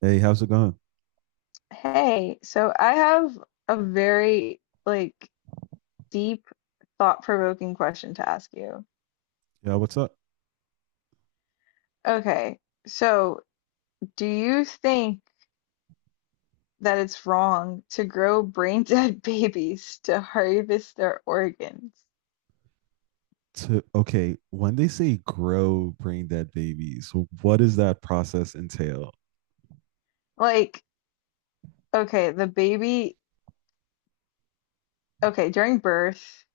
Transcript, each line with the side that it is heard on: right: Hey, how's it going?
left: Hey, so I have a very like deep, thought-provoking question to ask you.
right: Yeah, what's up?
left: Okay, so do you think that it's wrong to grow brain dead babies to harvest their organs?
right: Okay, when they say grow brain dead babies, what does that process entail?
left: Like, okay, the baby, okay, during birth,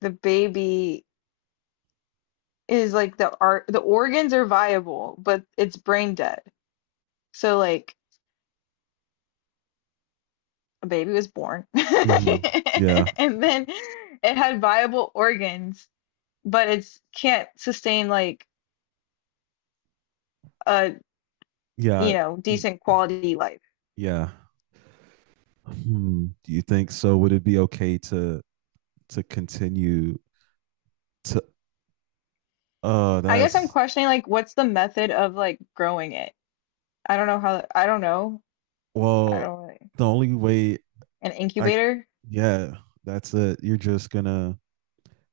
left: the baby is like the art, the organs are viable, but it's brain dead. So like a baby was born
right: Hmm. Yeah,
left: and then it had viable organs but it's can't sustain like a you
right: yeah,
left: know
right: y-
left: decent quality life.
right: yeah. Hmm. Do you think so? Would it be okay to continue? T-
left: I'm
right: that's
left: questioning like what's the method of like growing it. I don't know how I don't know I
right: Well,
left: don't really
right: the only way,
left: An
right: I,
left: incubator.
right: yeah, that's it. You're just gonna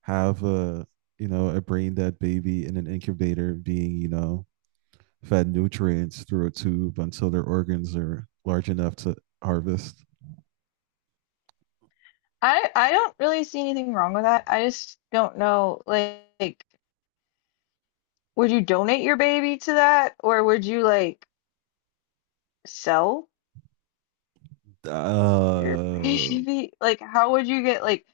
right: have a brain dead baby in an incubator being, fed nutrients through a tube until their organs are large enough to harvest.
left: I don't really see anything wrong with that, I just don't know, like would you donate your baby to that, or would you like sell your
right: Uh,
left: baby? Like how would you get like—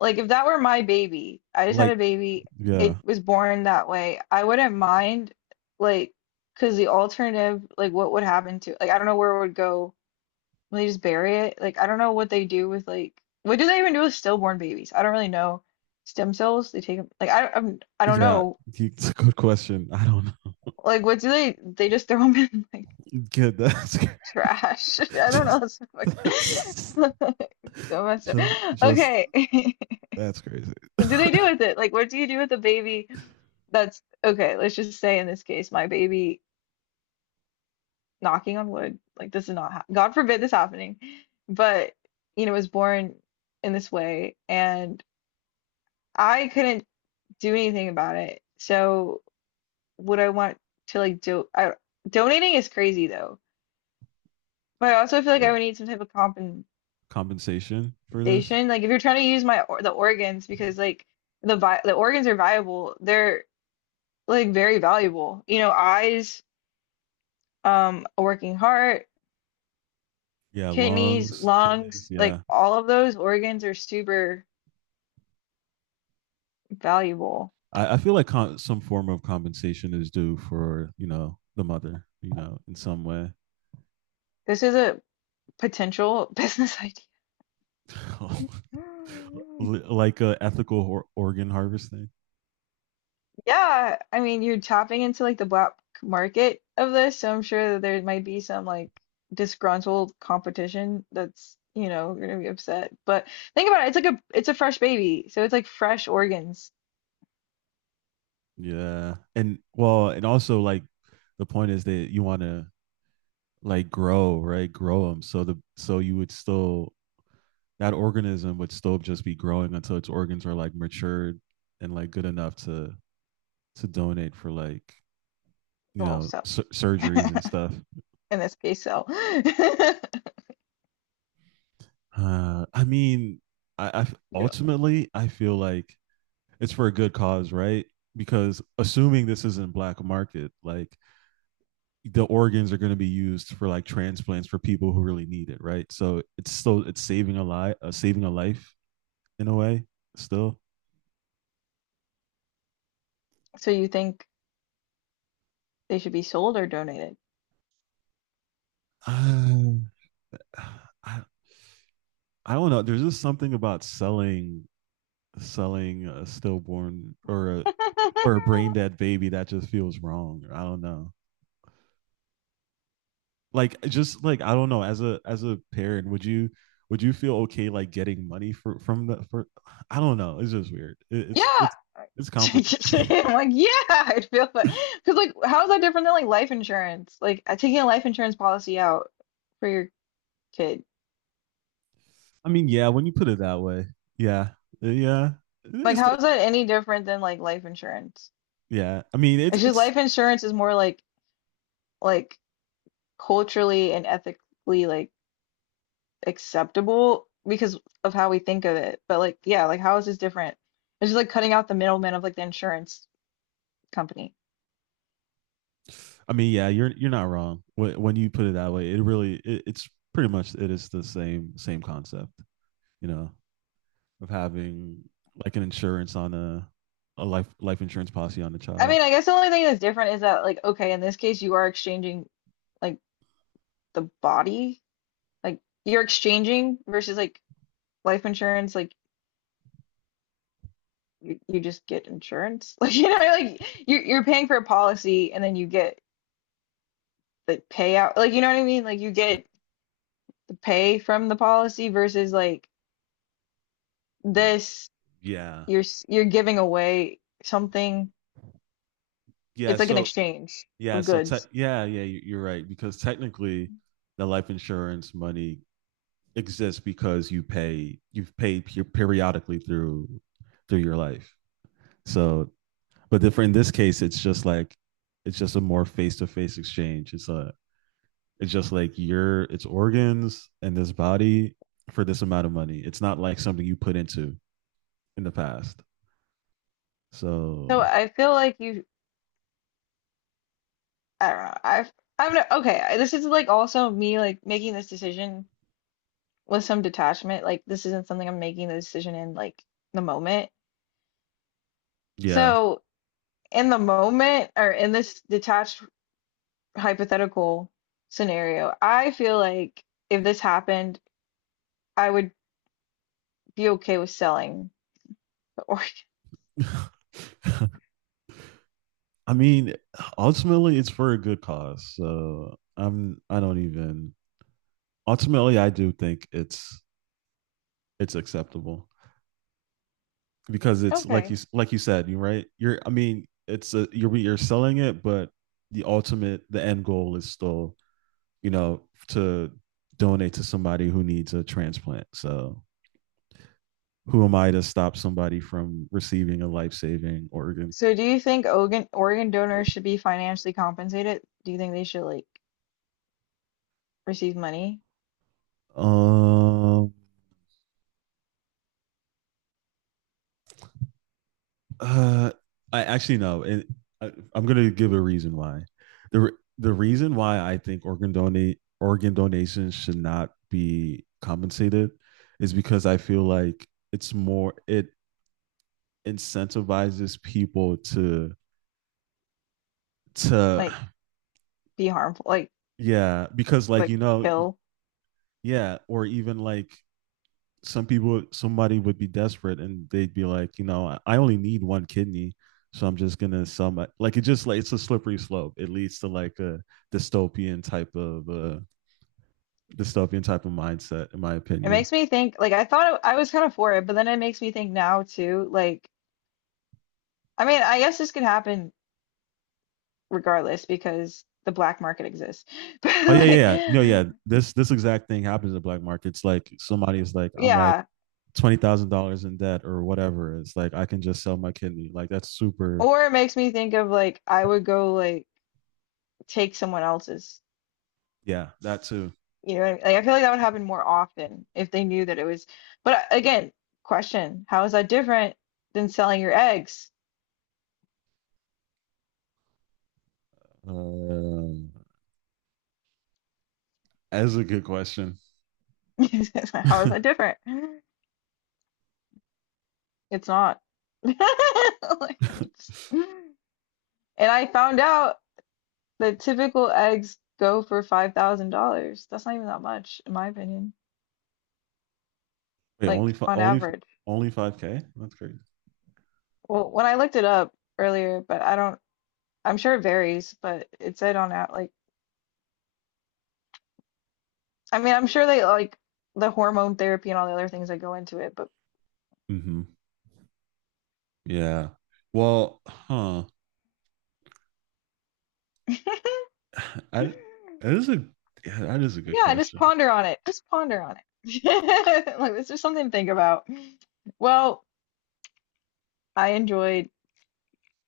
left: Like if that were my baby, I just had
right: like,
left: a baby,
right: yeah,
left: it was born that way, I wouldn't mind, like, cause the alternative, like what would happen to— like I don't know where it would go. Will they just bury it? Like I don't know what they do with, like what do they even do with stillborn babies? I don't really know. Stem cells, they take them, like I'm, I don't
right: yeah.
left: know.
right: It's a good question. I don't know.
left: Like what do they just throw them in like
right: Good. That's
left: trash? I don't know.
right: just
left: That's so
right: that's
left: fuck- so messed up.
right: just,
left: Okay.
right: that's crazy.
left: What do they do with it? Like what do you do with a baby? That's— okay. Let's just say in this case, my baby, knocking on wood, like this is not— hap— God forbid this happening, but you know, was born in this way, and I couldn't do anything about it. So would I want to— like do I— donating is crazy though, but I also feel like
right: Yeah.
left: I would need some type of compensation.
right: Compensation for
left: Like
right: this?
left: if you're trying to use my— or the organs, because like the organs are viable, they're like very valuable. You know, eyes, a working heart,
right: Yeah,
left: kidneys,
right: lungs, kidneys.
left: lungs, like
right: Yeah,
left: all of those organs are super valuable.
right: I feel like some form of compensation is due for, the mother, in some way.
left: This is a potential business idea.
right: Like a ethical organ harvesting.
left: Yeah, I mean, you're tapping into like the black market of this, so I'm sure that there might be some like disgruntled competition that's, you know, gonna be upset. But think about it, it's like a it's a fresh baby, so it's like fresh organs.
right: Yeah. And well, and also, like, the point is that you want to, like, grow, right? Grow them. So the so you would still, that organism would still just be growing until its organs are, like, matured and, like, good enough to donate for, like,
left: Well, so
right: surgeries and stuff.
left: in this case, so.
right: I mean, I
left: Yeah.
right: ultimately I feel like it's for a good cause, right? Because assuming this isn't black market, like, the organs are going to be used for, like, transplants for people who really need it, right? So it's still it's saving a life in a way. Still,
left: So you think they should be sold or donated?
right: um, I I don't know. There's just something about selling a stillborn or a brain dead baby that just feels wrong. I don't know. Like, just like I don't know. As a parent, would you, feel okay, like, getting money for from the for? I don't know. It's just weird. It,
left: Yeah,
right: it's complicated.
left: I'm like, yeah, I'd feel that. Because, like, how is that different than like life insurance? Like, taking a life insurance policy out for your kid.
right: I mean, yeah, when you put it that way. Yeah, yeah.
left: Like,
right: it's
left: how
right: the,
left: is that any different than like life insurance?
right: yeah. I mean, it's
left: It's just
right: it's.
left: life insurance is more like like culturally and ethically like acceptable because of how we think of it. But like, yeah, like how is this different? It's just like cutting out the middleman of like the insurance company.
right: I mean, yeah, you're not wrong when you put it that way. It really, it's pretty much, it is the same concept, you know, of having, like, an insurance on a life insurance policy on a
left: I
right: child.
left: mean, I guess the only thing that's different is that like, okay, in this case, you are exchanging like the body. Like you're exchanging, versus like life insurance, like you just get insurance. Like you know, like you're paying for a policy and then you get the payout. Like you know what I mean? Like you get the pay from the policy versus like
right: Mm,
left: this,
right: yeah,
left: you're s- you're giving away something.
right: yeah.
left: It's like an
right: So
left: exchange
right: yeah,
left: of
right: so
left: goods.
right: yeah, yeah. You're right because technically, the life insurance money exists because you've paid periodically through your life. So, but for in this case, it's just like, it's just a more face to face exchange. It's just like, your it's organs and this body for this amount of money. It's not like something you put into in the past.
left: So
right: So
left: I feel like you— I don't know. I'm not— okay. I- This is like also me like making this decision with some detachment. Like this isn't something I'm making the decision in, like, the moment.
right: yeah.
left: So in the moment or in this detached hypothetical scenario, I feel like if this happened, I would be okay with selling the organ.
right: I mean, ultimately, it's for a good cause. So I don't even, ultimately, I do think it's acceptable. Because it's like,
left: Okay.
right: you said, you right. You're I mean, it's a you're selling it, but the end goal is still, to donate to somebody who needs a transplant. So who am I to stop somebody from receiving a life saving organ?
left: So do you think organ donors should be financially compensated? Do you think they should like receive money?
right: Um, Uh, I actually, no. I'm gonna give a reason why. the The reason why I think organ donations should not be compensated is because I feel like it's more, it incentivizes people to.
left: Like be harmful, like
right: Yeah, because, like,
left: like
right: you know.
left: kill?
right: Yeah, or even like some people, somebody would be desperate and they'd be like, you know, only need one kidney, so I'm just gonna sell my, like, it just, like, it's a slippery slope. It leads to like a dystopian type of uh dystopian type of mindset in my
left: It
right: opinion.
left: makes me think like I thought it- I was kind of for it, but then it makes me think now too, like I mean, I guess this could happen regardless because the black market exists. But
right: Oh yeah,
left: like
right: yeah, yeah. No, yeah. This exact thing happens in the black markets. Like, somebody is like, I'm like,
left: yeah,
right: $20,000 in debt or whatever. It's like I can just sell my kidney. Like, that's super.
left: or it makes me think of like I would go like take someone else's.
right: Yeah, that too.
left: You know what I mean? Like I feel like that would happen more often if they knew that it was. But I- again, question, how is that different than selling your eggs?
right: Um, that's a good question.
left: How is
right: Wait,
left: that different? It's not. Like, it's— and I found out that typical eggs go for $5,000. That's not even that much, in my opinion,
right: only
left: like
right: fi-
left: on
right: only
left: average.
right: only 5K? That's crazy.
left: Well, when I looked it up earlier, but I don't— I'm sure it varies, but it said on out like— I mean, I'm sure they like the hormone therapy and all the other things that go into it, but
right: Mm-hmm. Yeah. Well, huh. I that is a Yeah, that is a good
left: yeah, just
right: question.
left: ponder on it. Just ponder on it. Like, it's just something to think about. Well, I enjoyed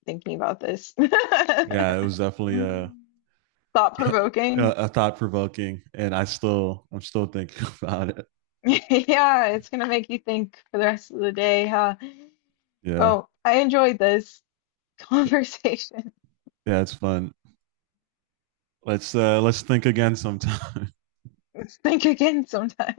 left: thinking about this.
right: Yeah,
left: Thought
right: it was definitely a
left: provoking.
right: a, a thought provoking, and I'm still thinking about it.
left: Yeah, it's gonna make you think for the rest of the day, huh?
right: Yeah,
left: Well, I enjoyed this conversation.
right: yeah, it's fun. Let's, let's think again sometime.
left: Think again sometime.